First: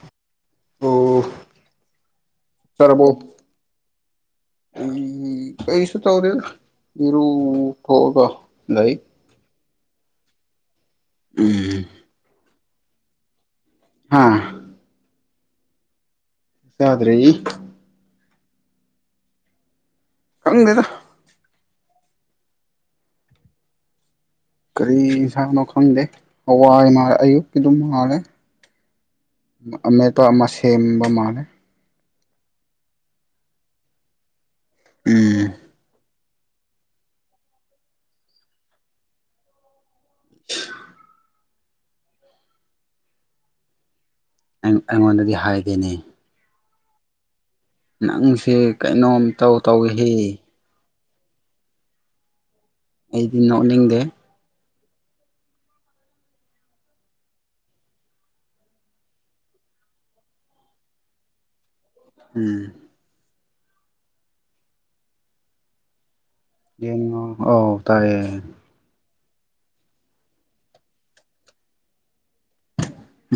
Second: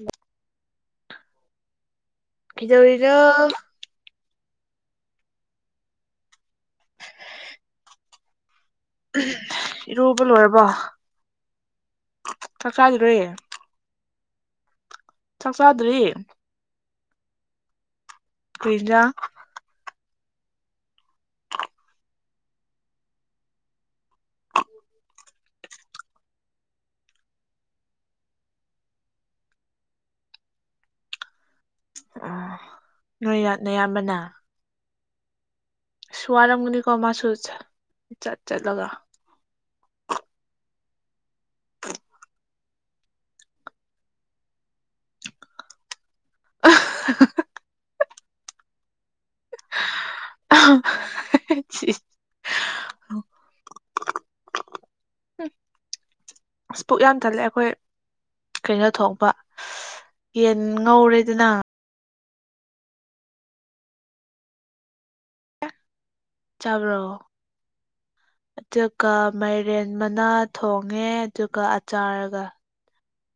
ꯎꯝ ꯑꯣ ꯀꯩꯗꯧꯔꯤꯅꯣ ꯂꯤꯔꯤ ꯂꯤꯔꯤ ꯀꯔꯤꯁꯨ ꯇꯧꯗꯦꯗ ꯏꯔꯨ ꯊꯣꯛꯑꯒ ꯂꯩ ꯏꯔꯨꯕ ꯂꯣꯏꯔꯕꯣ ꯎꯝ ꯆꯥꯛ ꯆꯥꯗ꯭ꯔꯤ ꯍꯥ ꯆꯥꯛ ꯆꯥꯗ꯭ꯔꯤ ꯆꯥꯗ꯭ꯔꯤ ꯀꯩ ꯏꯟꯖꯥꯡ ꯀꯪꯗꯦꯗ ꯀꯔꯤ ꯏꯟꯁꯥꯡꯅꯣ ꯈꯪꯗꯦ ꯍꯋꯥꯏ ꯃꯥ ꯑꯌꯨꯛꯀꯤ ꯗꯨꯝ ꯃꯥꯜꯂꯦ ꯑꯃꯦꯠꯄ ꯑꯃ ꯁꯦꯝꯕ ꯃꯥꯜꯂꯦ ꯑꯥ ꯅꯣꯏꯌꯥꯠ ꯅꯌꯥꯝꯕꯅ ꯎꯝ ꯏꯁ ꯋꯥꯔꯝꯒꯅꯤꯀꯣ ꯃꯥꯁꯨ ꯁꯥ ꯆꯠ ꯆꯠꯂꯒ [inaudible] ꯑꯩ ꯑꯩꯉꯣꯟꯗꯗꯤ ꯍꯥꯏꯗꯦꯅꯤ [unintelligible] ꯅꯪꯁꯦ ꯀꯩꯅꯣꯝꯇꯧ ꯇꯧꯋꯦꯍꯦ ꯍ ꯍ ꯏꯁ ꯑꯩꯗꯤ ꯅꯣꯛꯅꯤꯡꯗꯦ ꯍꯝ ꯑꯁ ꯄꯨꯛ ꯌꯥꯝ ꯊꯜꯂꯦ ꯑꯩꯈꯣꯏ ꯀꯩꯅꯣ ꯊꯣꯡꯄ ꯌꯦꯟ ꯉꯧꯔꯦꯗꯅ ꯎꯝ ꯌꯦꯟ ꯆꯥꯕ꯭ꯔꯣ ꯉꯧ ꯑꯧ ꯇꯥꯏꯌꯦ ꯀ ꯃꯥꯏꯔꯦꯟ ꯃꯅꯥ ꯊꯣꯡꯉꯦ ꯑꯗꯨꯒ ꯑꯆꯥꯔ ꯒ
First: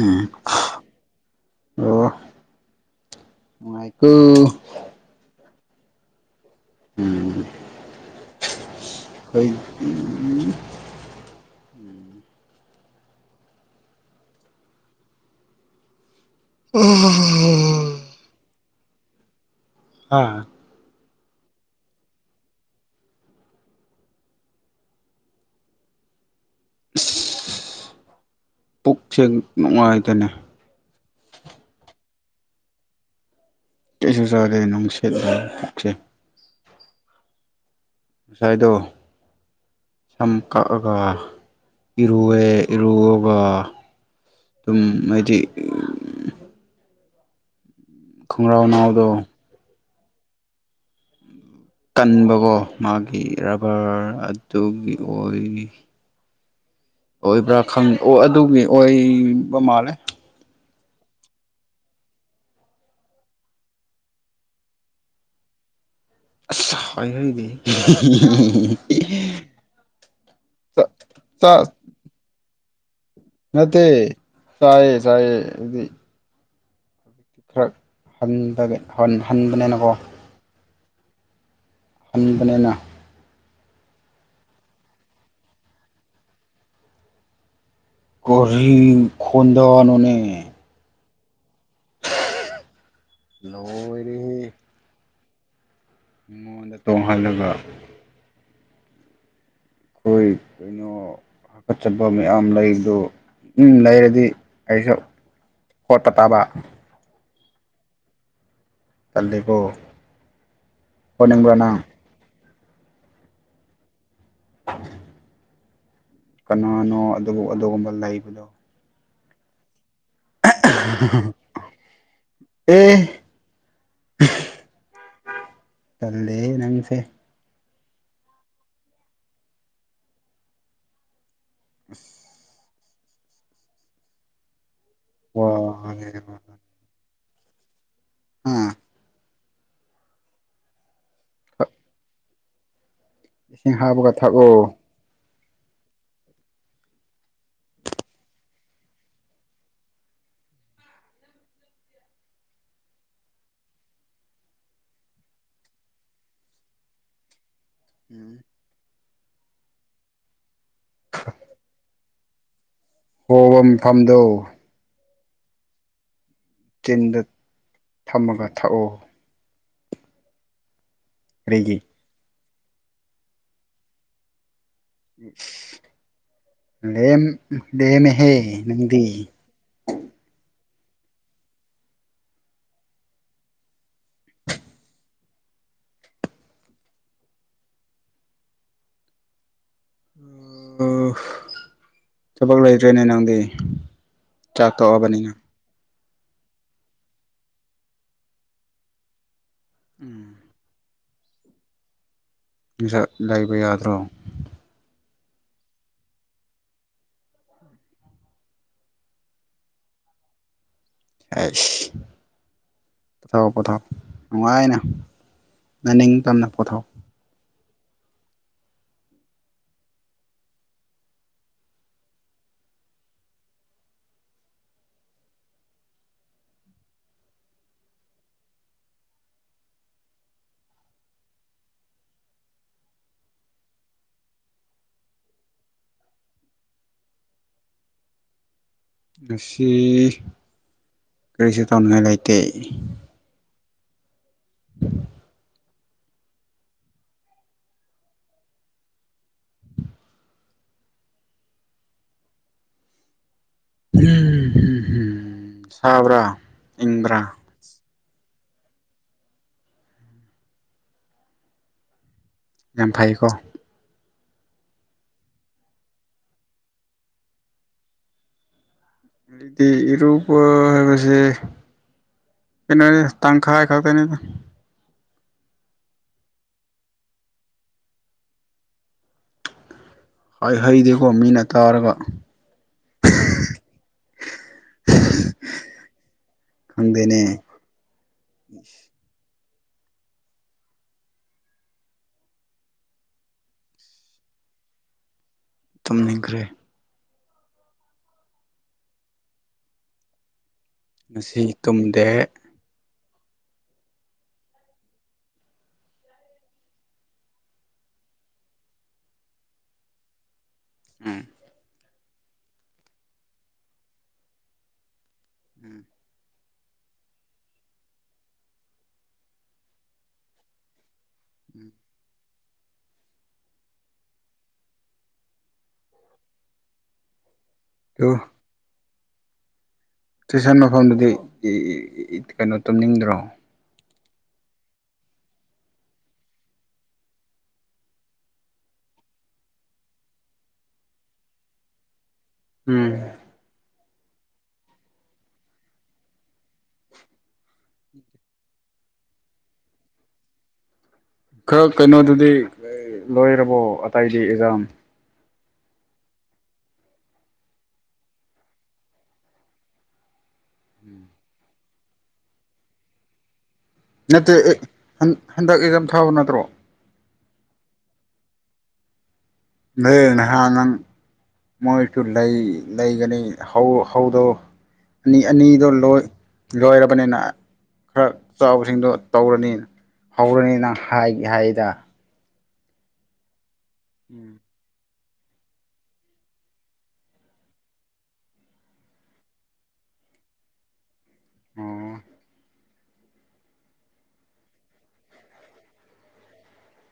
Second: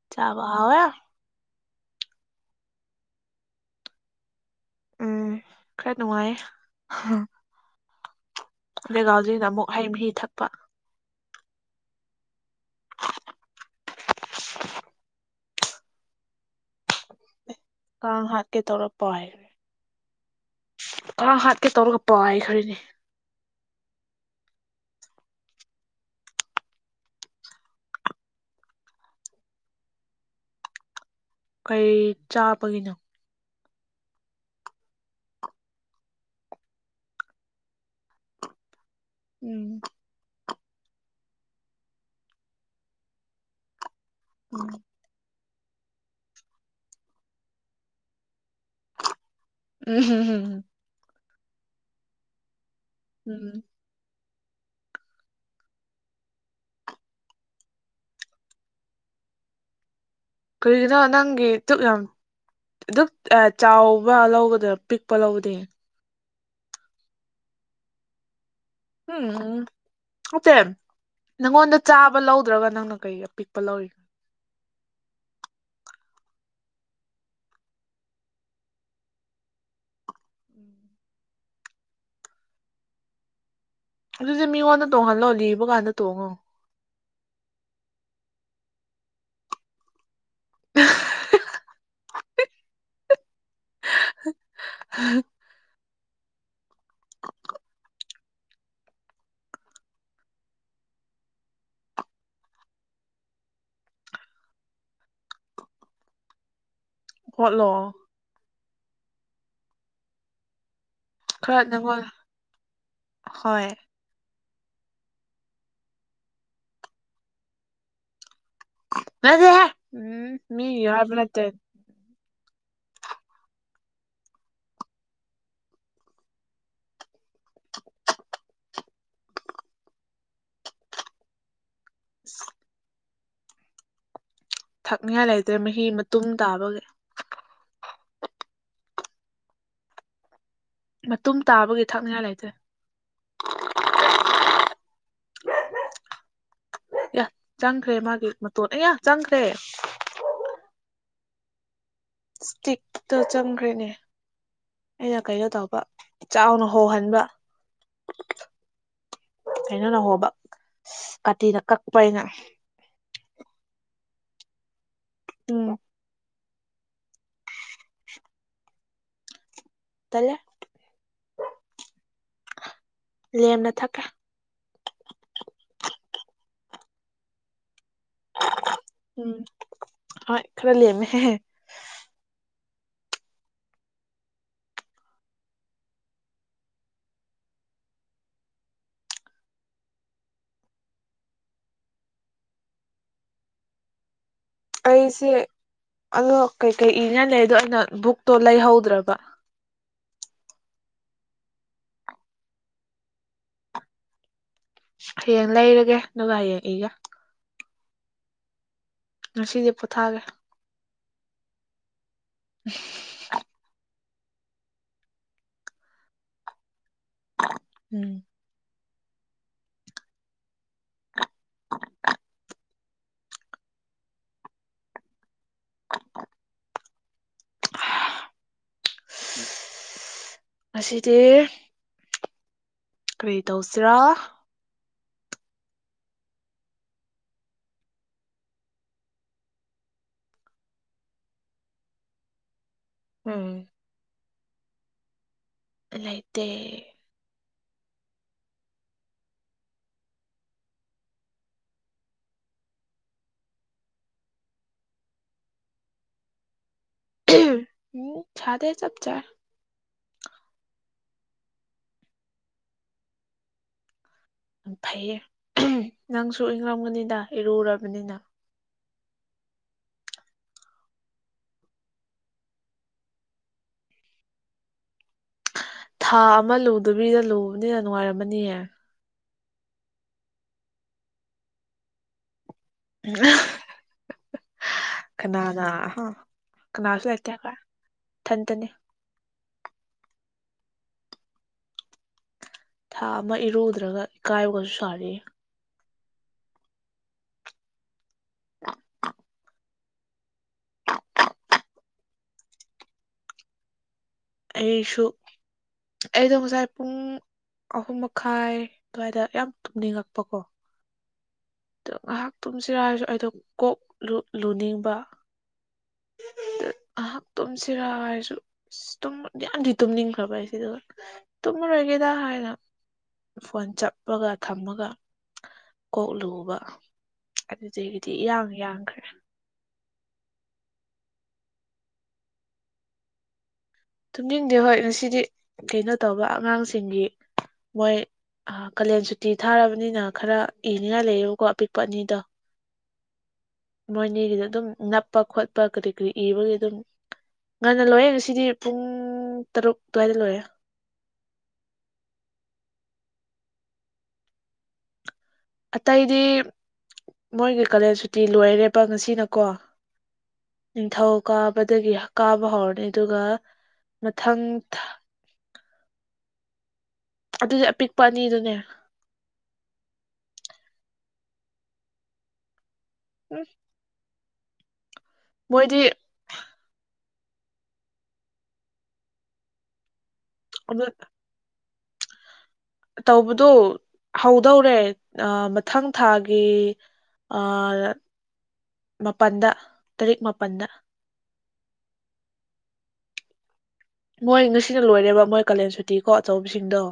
ꯎꯝ ꯆꯥꯕ ꯍꯥꯎ ꯑꯦ ꯑꯣ ꯅꯨꯡꯉꯥꯏꯀꯣ ꯈꯥꯔ ꯅꯨꯡꯉꯥꯏꯑꯦ ꯎꯝ ꯂꯦꯒꯥꯎꯖꯤꯗ ꯑꯩ ꯑꯃꯨꯛ ꯍꯩ ꯃꯍꯤ ꯊꯛꯄ [inaudible] ꯑꯍꯥꯍꯥ ꯀꯥꯡ ꯍꯥꯠ ꯀꯦ ꯇꯧꯔ ꯄꯥꯏꯈ꯭ꯔꯦ ꯍꯥ ꯀꯥꯡ ꯍꯥꯠꯀꯦ ꯇꯧꯔꯒ ꯄꯥꯏꯈꯔꯦꯅꯦ ꯏꯁ ꯄꯨꯛꯁꯦ ꯅꯨꯡꯉꯥꯏꯇꯦꯅꯦ ꯀꯩ ꯆꯥꯕꯒꯤꯅꯣ ꯀꯩꯁꯨ ꯆꯗꯦ ꯅꯨꯡꯁꯤꯠꯅꯦ ꯄꯨꯛꯁꯦ ꯉꯁꯥꯏꯗꯣ ꯎꯝ ꯁꯝ ꯀꯛꯑꯒ ꯏꯔꯨꯑꯦ ꯏꯔꯨꯑꯒ ꯗꯨꯝ ꯎꯝ ꯅꯣꯏꯗꯤ ꯈꯣꯡꯒ꯭ꯔꯥꯎ ꯅꯥꯎꯗꯣ ꯎꯝ ꯇꯟꯕꯀꯣ ꯃꯥꯒꯤ ꯎꯝ ꯔꯥꯕꯔ ꯑꯗꯨꯒꯤ ꯋꯥꯔꯤ ꯑꯣꯏꯕ꯭ꯔꯥ ꯈꯪ ꯑꯣ ꯑꯗꯨꯒꯤ ꯑꯣꯏꯕ ꯃꯥꯜꯂꯦ ꯀꯔꯤꯒꯤꯔꯥ ꯅꯪꯒꯤ ꯗꯨꯛ ꯌꯥꯝ ꯑꯗꯨꯛ ꯆꯥꯎꯕ ꯂꯧꯕ ꯄꯤꯛꯄ ꯂꯧꯕꯗꯤ ꯑꯁ ꯍꯥꯏꯍꯩꯗꯦꯍꯦ ꯍꯤ ꯍꯤ ꯍꯝ ꯎꯝ ꯅꯠꯇꯦ ꯅꯪꯉꯣꯟꯗ ꯆꯥꯕ ꯂꯧꯗ꯭ꯔꯒ ꯅꯪꯅ ꯀꯩ ꯑꯄꯤꯛꯄ ꯅꯠꯇꯦ ꯂꯧꯔꯤꯅꯣ ꯆꯥꯏ ꯆꯥꯏ ꯑꯗꯨꯗꯤ ꯈꯥꯔ ꯍꯟꯗ ꯍꯟꯕꯅꯤꯅꯀꯣ ꯍꯟꯕꯅꯤꯅ ꯑꯗꯨꯗꯤ ꯃꯤꯉꯣꯟꯗ ꯇꯣꯡꯍꯜꯂꯣ ꯂꯤꯕ ꯀꯥꯟꯗ ꯇꯣꯡꯉꯣ ꯀꯔꯤ ꯈꯣꯟꯗꯥꯥ ꯅꯣꯅꯦ ꯍꯥꯍ ꯂꯣꯏꯔꯦꯍꯦ ꯃꯤꯉꯣꯟꯗ ꯇꯣꯡꯍꯜꯂꯒ ꯈꯣꯏ ꯀꯩꯅꯣ ꯍꯥꯀꯠꯆꯥꯕ ꯃꯌꯥꯝ ꯂꯩꯕꯗꯣ ꯎꯝ ꯂꯩꯔꯗꯤ ꯑꯩꯁꯨ ꯍꯣꯠꯄ ꯇꯥꯕ ꯍꯣꯠꯂꯣ ꯇꯜꯂꯦꯀꯣ ꯍꯣꯠꯅꯤꯡꯕ꯭ꯔꯥ ꯈꯥꯔ ꯅꯪ ꯑꯗꯨꯝ ꯍꯣꯠ ꯍꯣꯏ [inaudible] ꯀꯅꯥꯅꯣ ꯑꯗꯨꯕꯨ ꯑꯗꯨꯒꯨꯝꯕ ꯂꯩꯕꯗꯣ ꯂꯩꯇꯦꯍꯦ ꯎꯝ ꯃꯤꯒꯤ ꯍꯥꯏꯕ ꯅꯠꯇꯦ ꯑꯦ ꯇꯜꯂꯦꯍꯦ ꯅꯪꯁꯦ ꯏꯁ ꯊꯛꯅꯤꯉꯥꯏ ꯋꯥ ꯂꯩꯇ꯭ꯔꯦ ꯃꯍꯤ ꯃꯇꯨꯝ ꯇꯥꯕꯒꯤ ꯎꯝ ꯃꯇꯨꯝ ꯇꯥꯕꯒꯤ ꯊꯛꯅꯤꯡꯉꯥꯏ ꯂꯩꯇꯦ ꯏꯁꯤꯡ ꯍꯥꯞꯄꯒ ꯊꯛꯑꯣ ꯌꯥ ꯆꯪꯈ꯭ꯔꯦ ꯃꯥꯒꯤ ꯃꯇꯣꯟ ꯑꯌꯥ ꯆꯪꯈ꯭ꯔꯦ ꯁ꯭ꯇꯤꯛꯇꯣ ꯆꯪꯈ꯭ꯔꯦꯅꯦ ꯑꯩꯅ ꯀꯩꯅꯣ ꯇꯧꯕ ꯆꯥꯎꯅ ꯍꯣꯍꯟꯕ ꯎꯝ ꯀꯩꯅꯣꯅ ꯍꯣꯕꯥ ꯏꯁ ꯀꯥꯇꯤꯅ ꯀꯛꯄ ꯑꯩꯅ ꯍꯣꯐꯝ ꯐꯝꯗꯣ ꯎꯝ ꯆꯤꯟꯗ ꯊꯝꯃꯒ ꯊꯥꯛꯑꯣ ꯇꯜꯂꯦ ꯀꯔꯤꯒꯤ ꯂꯦꯝꯅ ꯊꯛꯀꯦ ꯏꯁ ꯂꯦꯝ ꯂꯦꯝꯃꯦꯍꯦ ꯅꯪꯗꯤ ꯈꯥꯔ ꯂꯦꯝꯃꯦ ꯍꯦ ꯍꯦ ꯑꯣ ꯊꯕꯛ ꯂꯩꯇ꯭ꯔꯦꯅꯦ ꯅꯪꯗꯤ ꯆꯥꯛ ꯑꯩꯁꯦ ꯇꯣꯛꯑꯕꯅꯤꯅ ꯑꯗꯣ ꯀꯩꯀꯩ ꯏꯟꯅꯥ ꯂꯩꯗꯣ ꯑꯗꯣ ꯑꯩꯅ ꯕꯨꯛꯇꯣ ꯂꯩꯍꯧꯗ꯭ꯔꯕ ꯎꯝ ꯕꯤꯔꯛ ꯂꯩꯕ ꯌꯥꯗ꯭ꯔꯣ ꯍꯌꯦꯡ ꯂꯩꯔꯒꯦ ꯗꯨꯒ ꯍꯌꯦꯡ ꯏꯒꯦ ꯉꯁꯤꯗꯤ ꯄꯣꯊꯒꯦ ꯑꯩꯁ ꯄꯣꯊꯥꯎ ꯄꯣꯊꯥꯎ ꯅꯨꯡꯉꯥꯏꯅ ꯅꯅꯤꯡꯇꯝꯅ ꯄꯣꯊꯥꯎ ꯎꯝ [inaudible] ꯍꯥ ꯏꯁ ꯉꯁꯤꯗꯤ ꯀꯔꯤ ꯇꯧꯁꯤꯔ ꯉꯁꯤ ꯀꯔꯤꯁꯨ ꯇꯧꯅꯤꯡꯉꯥꯏ ꯂꯩꯇꯦ ꯎꯝ [inaudible] ꯂꯩꯥꯇꯦ ꯎꯝꯍꯝ ꯁꯥꯕ꯭ꯔꯥ ꯏꯪꯕ꯭ꯔꯥ ꯎꯝ ꯁꯥꯗꯦ ꯆꯥꯞ ꯆꯥꯏ ꯌꯝ ꯐꯩꯀꯣ ꯐꯩꯌꯦ ꯅꯪꯁꯨ ꯏꯪꯉꯝꯒꯅꯤꯗ ꯏꯔꯨꯔꯕꯅꯤꯅ ꯗꯤ ꯏꯔꯨꯕ ꯍꯥꯏꯕꯁꯦ ꯀꯩꯅꯣꯅꯤ ꯇꯪꯈꯥꯏ ꯈꯛꯇꯅꯤꯗ ꯊꯥ ꯑꯃ ꯂꯨꯗꯕꯤꯗ ꯂꯨꯕꯅꯤꯅ ꯅꯨꯡꯉꯥꯏꯔꯝꯃꯅꯤꯌꯦ ꯍꯥꯏꯍꯩꯗꯦꯀꯣ ꯃꯤꯅ ꯇꯥꯔꯒ ꯑꯍ ꯍꯥꯍꯥ ꯀꯅꯥꯅ ꯀꯅꯥꯁꯨ ꯈꯪꯗꯦꯅꯦ ꯂꯩꯇꯦ ꯏꯊꯟꯇꯅꯤ ꯊꯥ ꯑꯃ ꯏꯔꯨꯗ꯭ꯔꯒ ꯏꯀꯥꯏꯕꯒꯁꯨ ꯁꯥꯔꯤꯌꯦ ꯇꯨꯝꯅꯤꯡꯈ꯭ꯔꯦ [inaudible] ꯉꯁꯤ ꯇꯨꯝꯗꯦ ꯑꯩꯁꯨ ꯑꯩꯗꯣ ꯉꯁꯥꯏ ꯄꯨꯡ ꯑꯍꯨꯝ ꯃꯈꯥꯏ ꯑꯗꯨꯋꯥꯏꯗ ꯌꯥꯝ ꯇꯨꯝꯅꯤꯡꯉꯛꯄꯀꯣ ꯎꯝ ꯑꯗꯣ ꯉꯍꯥꯛ ꯇꯨꯝꯁꯤꯔ ꯍꯥꯏꯁꯨ ꯑꯩꯗꯣ ꯀꯣꯛ ꯂꯨ ꯂꯨꯅꯤꯡꯕ ꯎꯝ ꯑꯥ ꯗꯨ ꯉꯍꯥꯛ ꯇꯨꯝꯁꯤꯔꯥ ꯍꯥꯏꯔꯁꯨ ꯏꯁ ꯇꯨꯝꯕꯗꯤ ꯌꯝ ꯇꯨꯝꯅꯤꯡꯈ꯭ꯔꯕ ꯑꯩꯁꯤ ꯗꯨꯒ ꯎꯝ ꯇꯨꯝꯃꯔꯣꯏꯒꯦꯗ ꯍꯥꯏꯅ ꯐꯣꯟ ꯆꯞꯄꯒ ꯊꯝꯃꯒ ꯀꯣꯛ ꯂꯨꯕ ꯑꯗꯨ ꯑꯗꯨꯗꯒꯤꯗꯤ ꯏꯌꯥꯡ ꯌꯥꯡꯈ꯭ꯔꯦ ꯇꯨꯏꯁꯟ ꯃꯐꯝꯗꯗꯤ ꯏ ꯏ ꯏ ꯀꯩꯅꯣ ꯇꯨꯝꯅꯤꯡꯗ꯭ꯔꯣ ꯇꯨꯝꯅꯤꯡꯟꯗꯦ ꯍꯣꯏ ꯉꯁꯤꯗꯤ ꯀꯩꯅꯣ ꯇꯧꯕ ꯑꯉꯥꯡꯁꯤꯡꯒꯤ ꯃꯣꯏ ꯀꯥꯂꯦꯟ ꯁꯨꯇꯤ ꯊꯥꯔꯕꯅꯤꯅ ꯈꯔ ꯏꯅꯤꯡꯉꯥꯏ ꯂꯩꯌꯦꯕꯀꯣ ꯑꯄꯤꯛꯄ ꯑꯅꯤꯗꯣ ꯎꯝ ꯃꯣꯏꯅꯤꯗꯤ ꯑꯗꯨꯝ ꯅꯞꯄ ꯈꯣꯠꯄ ꯀꯔꯤ ꯀꯔꯤ ꯏꯕꯒꯤ ꯑꯗꯨꯝ ꯉꯟꯅ ꯂꯣꯏꯌꯦ ꯉꯁꯤꯗꯤ ꯄꯨꯡ ꯇꯔꯨꯛ ꯑꯗꯨꯋꯥꯏꯗ ꯂꯣꯏꯌꯦ ꯈꯔ ꯀꯩꯅꯣꯗꯨꯗꯤ ꯂꯣꯏꯔꯕꯣ ꯑꯇꯩꯗꯤ ꯑꯦꯛꯖꯥꯝ ꯑꯇꯩꯗꯤ ꯃꯣꯏꯒꯤ ꯀꯥꯂꯦꯟ ꯁꯨꯇꯤ ꯂꯣꯏꯔꯦꯕ ꯉꯁꯤꯅꯀꯣ ꯅꯤꯡꯊꯧ ꯀꯥꯕꯗꯒꯤ ꯀꯥꯕ ꯍꯧꯔꯅꯤ ꯑꯗꯨꯒ ꯅꯠꯇꯦ ꯃꯊꯪ ꯑꯦ ꯍꯟ ꯍꯟꯗꯛ ꯑꯦꯛꯖꯝ ꯊꯥꯕ ꯅꯠꯇ꯭ꯔꯣ ꯑꯗꯨꯗꯤ ꯑꯄꯤꯛꯄ ꯑꯅꯤꯗꯨꯅꯦ ꯂꯩ ꯅꯍꯥꯟ ꯅꯪ ꯃꯣꯏꯁꯨ ꯂꯩ ꯂꯩꯒꯅꯤ ꯎꯝ ꯍꯧ ꯍꯧꯗꯣ ꯑꯅꯤ ꯑꯅꯤꯗꯣ ꯃꯣꯏꯗꯤ ꯂꯥꯥꯣꯏ ꯂꯣꯏꯔꯕꯅꯤꯅ ꯈꯔ ꯆꯥꯎꯕꯁꯤꯡꯗꯣ ꯇꯧꯔꯅꯤꯅ ꯍꯧꯔꯅꯤꯅ ꯍꯥꯏꯗꯤ ꯍꯥꯏꯗ ꯇꯧꯕꯗꯨ ꯍꯧꯗꯧꯔꯦ ꯑꯥ ꯃꯊꯪ ꯊꯥꯒꯤ ꯑꯥ ꯃꯥꯄꯜꯗ ꯇꯔꯦꯠ ꯃꯥꯄꯜꯗ ꯑꯣ ꯃꯣꯏ ꯉꯁꯤꯅ ꯂꯣꯏꯔꯦꯕ ꯃꯣꯏ ꯀꯥꯂꯦꯟ ꯁꯨꯇꯤꯀꯣ ꯑꯆꯧꯕꯁꯤꯡꯗꯣ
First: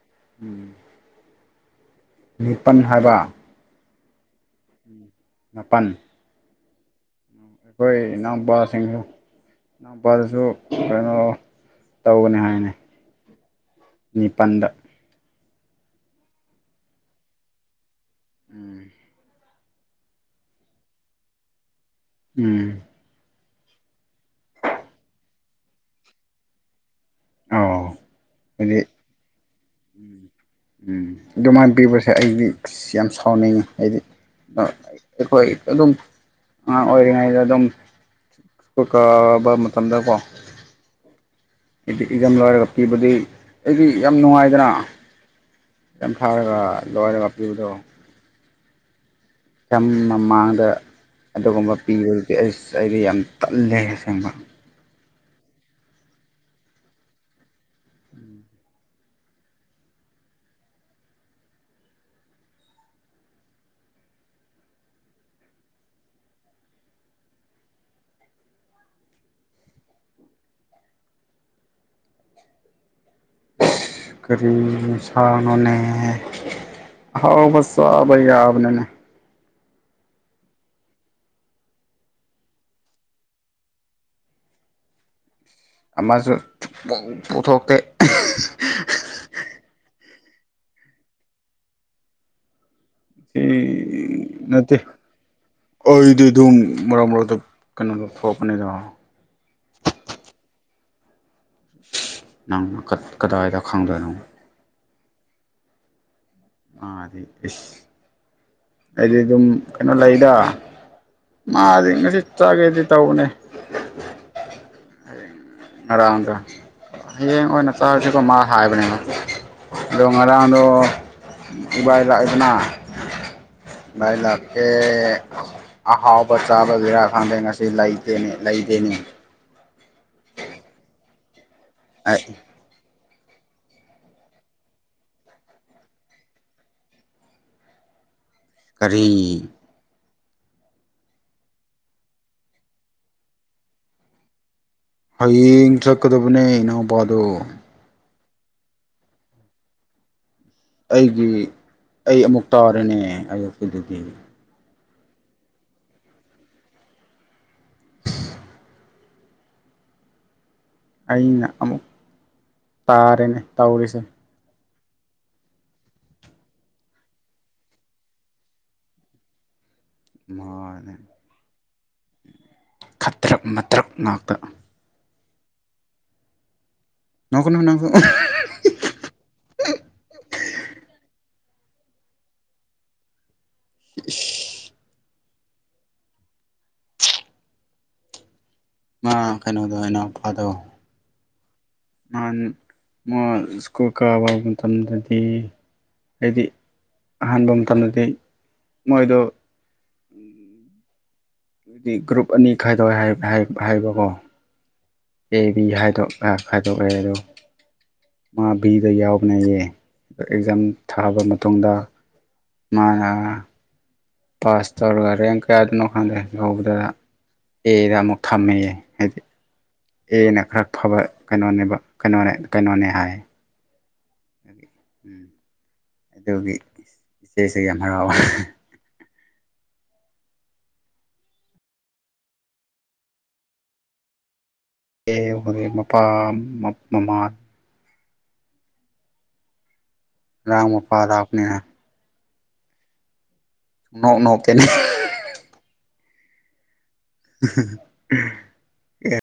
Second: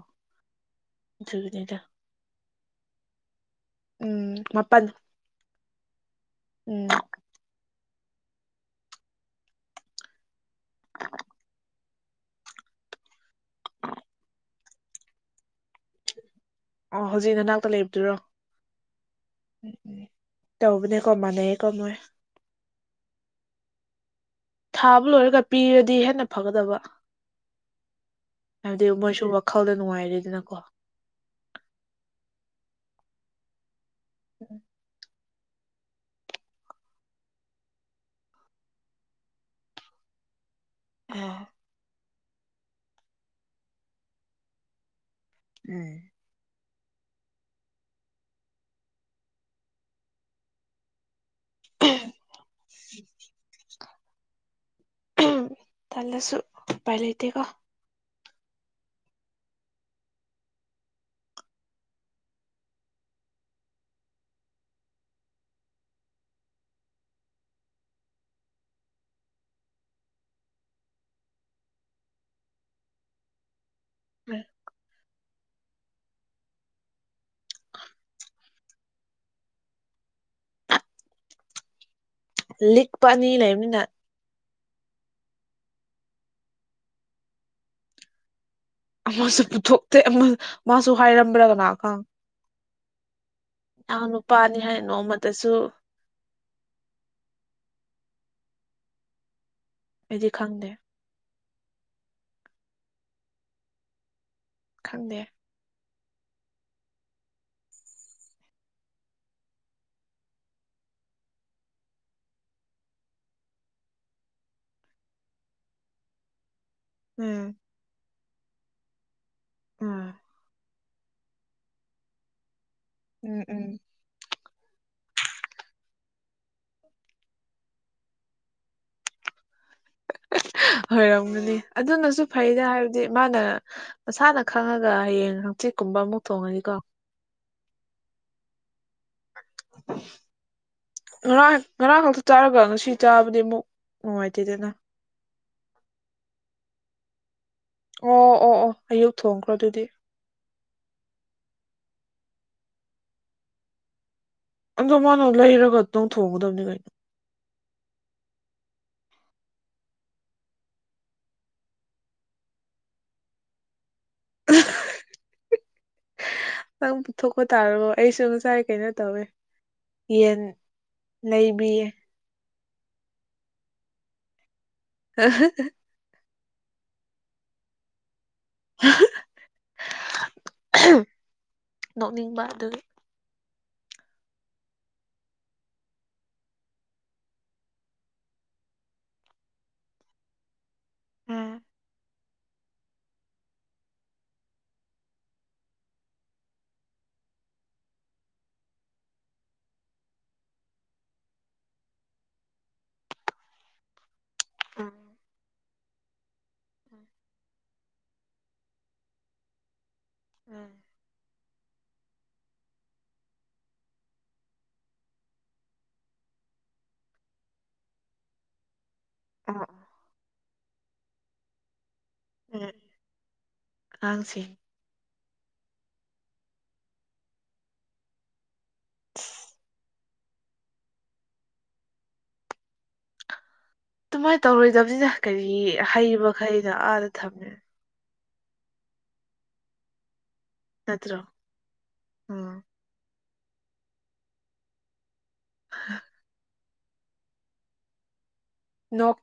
ꯎꯝ ꯗꯨꯗꯨꯅꯤꯗ ꯅꯤꯄꯟ ꯍꯥꯏꯕ ꯎꯝ ꯃꯥꯄꯟ ꯃꯥꯄꯟ ꯎꯝ ꯑꯩꯈꯣꯏ ꯏꯅꯥꯎꯄꯥꯁꯤꯡ ꯏꯅꯥꯎꯄꯥꯗꯨꯁꯨ ꯀꯩꯅꯣ ꯇꯧꯒꯅꯤ ꯍꯥꯏꯅꯦ ꯅꯤꯄꯥꯟꯗ ꯑꯣ ꯍꯧꯖꯤꯛ ꯅꯅꯥꯛꯇ ꯂꯩꯕꯗꯨꯔꯣ ꯎꯝ ꯇꯧꯕꯅꯦ ꯀꯣ ꯃꯥꯅꯩꯌꯦꯀꯣ ꯃꯣꯏ ꯎꯝ ꯊꯥꯕ ꯂꯣꯏꯔꯒ ꯄꯤꯔꯗꯤ ꯍꯦꯟꯅ ꯐꯒꯗꯕ ꯑꯧ ꯍꯥꯏꯗꯤ ꯍꯥꯏꯕꯗꯤ ꯃꯣꯏꯁꯨ ꯋꯥꯈꯜꯗ ꯅꯨꯡꯉꯥꯏꯔꯦꯗꯅ ꯎꯝ ꯑꯗꯨꯃꯥꯏꯅ ꯄꯤꯕꯁꯦ ꯑꯩꯗꯤ ꯌꯥꯝ ꯁꯥꯎꯅꯤꯡꯉꯤ ꯑꯩꯗꯤ ꯑꯩꯈꯣꯏ ꯑꯥꯗꯨꯝ ꯑꯥꯉꯥꯡ ꯑꯣꯏꯔꯤꯉꯩꯗ ꯗꯨꯝ [unintelligible] ꯃꯇꯝꯗꯀꯣ [unintelligible] ꯑꯦꯛꯖꯝ ꯂꯣꯏꯔꯒ ꯄꯤꯕꯗꯤ ꯑꯩꯗꯤ ꯌꯥꯝ ꯅꯨꯡꯉꯥꯏꯗꯅ ꯎꯝ ꯌꯥꯝ ꯊꯥꯔꯒ ꯂꯣꯏꯂꯒ ꯄꯤꯕꯗꯣ ꯌꯥꯝ ꯃꯃꯥꯡꯗ ꯑꯗꯨꯒꯨꯝꯕ ꯄꯤꯕꯗꯤ ꯑꯁ ꯑꯩꯗꯤ ꯌꯥꯝ ꯇꯜꯂꯦ ꯊꯦꯡꯕ ꯎꯝ ꯇꯜꯂꯁꯨ ꯎꯄꯥꯏ ꯂꯩꯇꯦꯀꯣ ꯀꯔꯤ ꯅꯤꯁꯥꯅꯣꯅꯦ ꯑꯦ ꯑꯥꯍꯥꯎꯕ ꯆꯥꯕ ꯌꯥꯕꯅꯦꯅꯦ ꯂꯤꯛꯄ ꯑꯥꯅꯤ ꯂꯩꯕꯅꯤꯅ ꯑꯥꯃꯁꯨ ꯄꯨ ꯄꯨꯊꯣꯛꯇꯦ ꯑꯥꯃꯁꯨ ꯄꯨꯊꯣꯛꯇꯦ ꯑꯥꯃ ꯃꯥꯁꯨ ꯍꯥꯏꯔꯝꯕ꯭ꯔꯥꯀꯅꯥꯒ [unintelligible] ꯅꯠꯇꯦ ꯍꯥꯏꯅ ꯅꯣꯡꯃꯇꯁꯨ ꯑꯩꯗꯤ ꯗꯨꯝ ꯃꯔꯛ ꯃꯔꯛꯗ ꯀꯩꯅꯣꯗ ꯊꯣꯛꯄꯅꯤꯗꯣ ꯑꯩꯗꯤ ꯈꯪꯗꯦ ꯅꯪꯅ ꯀꯗꯥꯏꯗ ꯈꯪꯗꯣꯏꯅꯣ ꯈꯪꯗꯦ ꯃꯥꯗꯤ ꯏꯁ ꯑꯩꯗꯤ ꯗꯨꯝ ꯀꯩꯅꯣ ꯂꯩꯗ ꯃꯥꯗꯤ ꯉꯁꯤ ꯆꯥꯒꯦꯗꯤ ꯇꯧꯕꯅꯦ [unintelligible] ꯉꯔꯥꯡꯒ ꯍꯌꯦꯡ ꯎꯝ ꯑꯣꯏꯅ ꯆꯥꯔꯁꯤꯀꯣ ꯃꯥ ꯍꯥꯏꯕꯅꯦꯕ ꯑꯥꯗꯣ ꯎꯝ ꯉꯔꯥꯡꯗꯣ ꯎꯕꯥꯥꯏ ꯂꯥꯛꯏꯗꯅ ꯎꯝ ꯎꯝ ꯑꯦ ꯑꯥꯍꯥꯎꯕ ꯆꯥꯕ ꯒꯤꯔꯥ ꯈꯪꯗꯦ ꯉꯁꯤ ꯂꯩꯇꯦꯅꯦ ꯂꯩꯇꯦꯅꯦ ꯑꯣꯏꯔꯝꯒꯅꯤ ꯑꯗꯨꯅꯁꯨ ꯑꯩ ꯐꯩꯗ ꯍꯥꯏ ꯃꯥꯅ ꯃꯁꯥꯅ ꯈꯪꯉꯒ ꯍꯌꯦꯡ ꯍꯪꯆꯤꯠꯀꯨꯝꯕ ꯑꯃꯨꯛ ꯊꯣꯡꯉꯗꯤꯀꯣ ꯀꯔꯤ ꯉꯔꯥꯡ ꯉꯔꯥꯡ ꯈꯥꯛꯇ ꯆꯥꯔꯒ ꯉꯁꯤ ꯆꯥꯕꯗꯤ ꯃꯨꯛ ꯅꯨꯡꯉꯥꯏꯇꯦꯗꯅ ꯍꯌꯦꯡ ꯆꯠꯀꯗꯕꯅꯦ ꯏꯅꯥꯎꯄꯥꯗꯣ ꯑꯣ ꯑꯣ ꯑꯣ ꯑꯥꯌꯨꯛ ꯊꯣꯡꯈ꯭ꯔꯣ ꯑꯥꯗꯨꯗꯤ ꯑꯩꯒꯤ ꯑꯩ ꯑꯥꯃꯨꯛ ꯇꯥꯔꯅꯦ ꯑꯥꯌꯨꯛꯀꯤꯗꯨꯗꯤ ꯑꯥꯗꯣ ꯃꯥꯅ ꯂꯩꯔꯒ ꯅꯪ ꯊꯣꯡꯒꯗꯕꯅꯤ ꯀꯩꯅꯣ ꯑꯩꯅ ꯑꯥꯃꯨꯛ ꯇꯥꯔꯦꯅꯦ ꯇꯧꯔꯤꯁꯦ [unintelligible] ꯅꯪ ꯄꯨꯊꯣꯛꯄ ꯇꯥꯔꯕꯣ ꯑꯩꯁꯨ ꯉꯁꯥꯏ ꯀꯩꯅꯣ ꯇꯧꯋꯦ ꯌꯦꯟ ꯃꯥꯅꯦ ꯂꯩꯕꯤꯌꯦ ꯈꯠꯇ꯭ꯔꯛ ꯃꯇ꯭ꯔꯛ ꯉꯥꯛꯇ [unintelligible] ꯅꯣꯛ [unintelligible] [unintelligible] ꯅꯣꯛꯅꯤꯡꯕ ꯑꯥꯗꯨꯒꯤ ꯏꯁ ꯃꯥ ꯀꯩꯅꯣꯗꯣ ꯏꯅꯥꯎꯄꯥꯗꯣ ꯎꯝ ꯅꯍꯥꯟ ꯃꯥ ꯁ꯭ꯀꯨꯜ ꯀꯥꯕ ꯃꯇꯝꯗꯗꯤ ꯍꯥꯏꯗꯤ ꯑꯍꯥꯟꯕ ꯃꯇꯝꯗꯗꯤ ꯃꯣꯏꯗꯣ ꯑꯗꯨꯗꯤ ꯒ꯭ꯔꯨꯞ ꯑꯅꯤ ꯈꯥꯏꯗꯣꯛꯋꯦ ꯍꯥꯏꯕꯀꯣ ꯎꯝ ꯑꯦ ꯕꯤ ꯗꯣꯛ ꯈꯥꯏꯗꯣꯛꯑꯦ ꯎꯝ ꯑꯗꯣ ꯃꯥ ꯕꯤꯗ ꯌꯥꯎꯕꯅꯦꯌꯦ ꯑꯦꯛꯖꯥꯝ ꯎꯝ ꯊꯥꯕ ꯃꯇꯨꯡꯗ ꯃꯥꯅ ꯄꯥꯁ ꯇꯧꯔꯒ ꯔꯦꯡ ꯀꯌꯥꯗꯅꯣ ꯈꯪꯗꯦ ꯌꯧꯕꯗ ꯑꯦꯗ ꯑꯃꯨꯛ ꯊꯝꯃꯦꯌꯦ ꯍꯥꯏꯗꯤ ꯎꯝ ꯑꯦꯅ ꯈꯔ ꯐꯕ ꯀꯩꯅꯣꯅꯦꯕ ꯀꯩꯅꯣꯅꯦ ꯀꯩꯅꯣꯅꯦ ꯍꯥꯏ ꯑꯉꯥꯡꯁꯦ ꯎꯝ ꯑꯗꯨꯒꯤ ꯏꯆꯦꯁꯦ ꯌꯥꯝ ꯍꯔꯥꯎꯋꯦ ꯑꯗꯨꯃꯥꯏꯅ ꯇꯧꯔꯣꯏꯗꯕꯅꯤꯅ ꯑꯦ ꯀꯔꯤ ꯑꯩꯈꯣꯏꯒꯤ ꯃꯄꯥ ꯍꯩꯕꯈꯩꯩꯅ ꯑꯥꯗ ꯃꯃꯥ ꯊꯝꯃꯦ ꯅꯠꯇ꯭ꯔꯣ [unintelligible] ꯎꯝ ꯅꯣꯛ ꯅꯣꯛꯇꯦꯅꯦ [inaudible] [unintelligible] ꯅꯣꯛ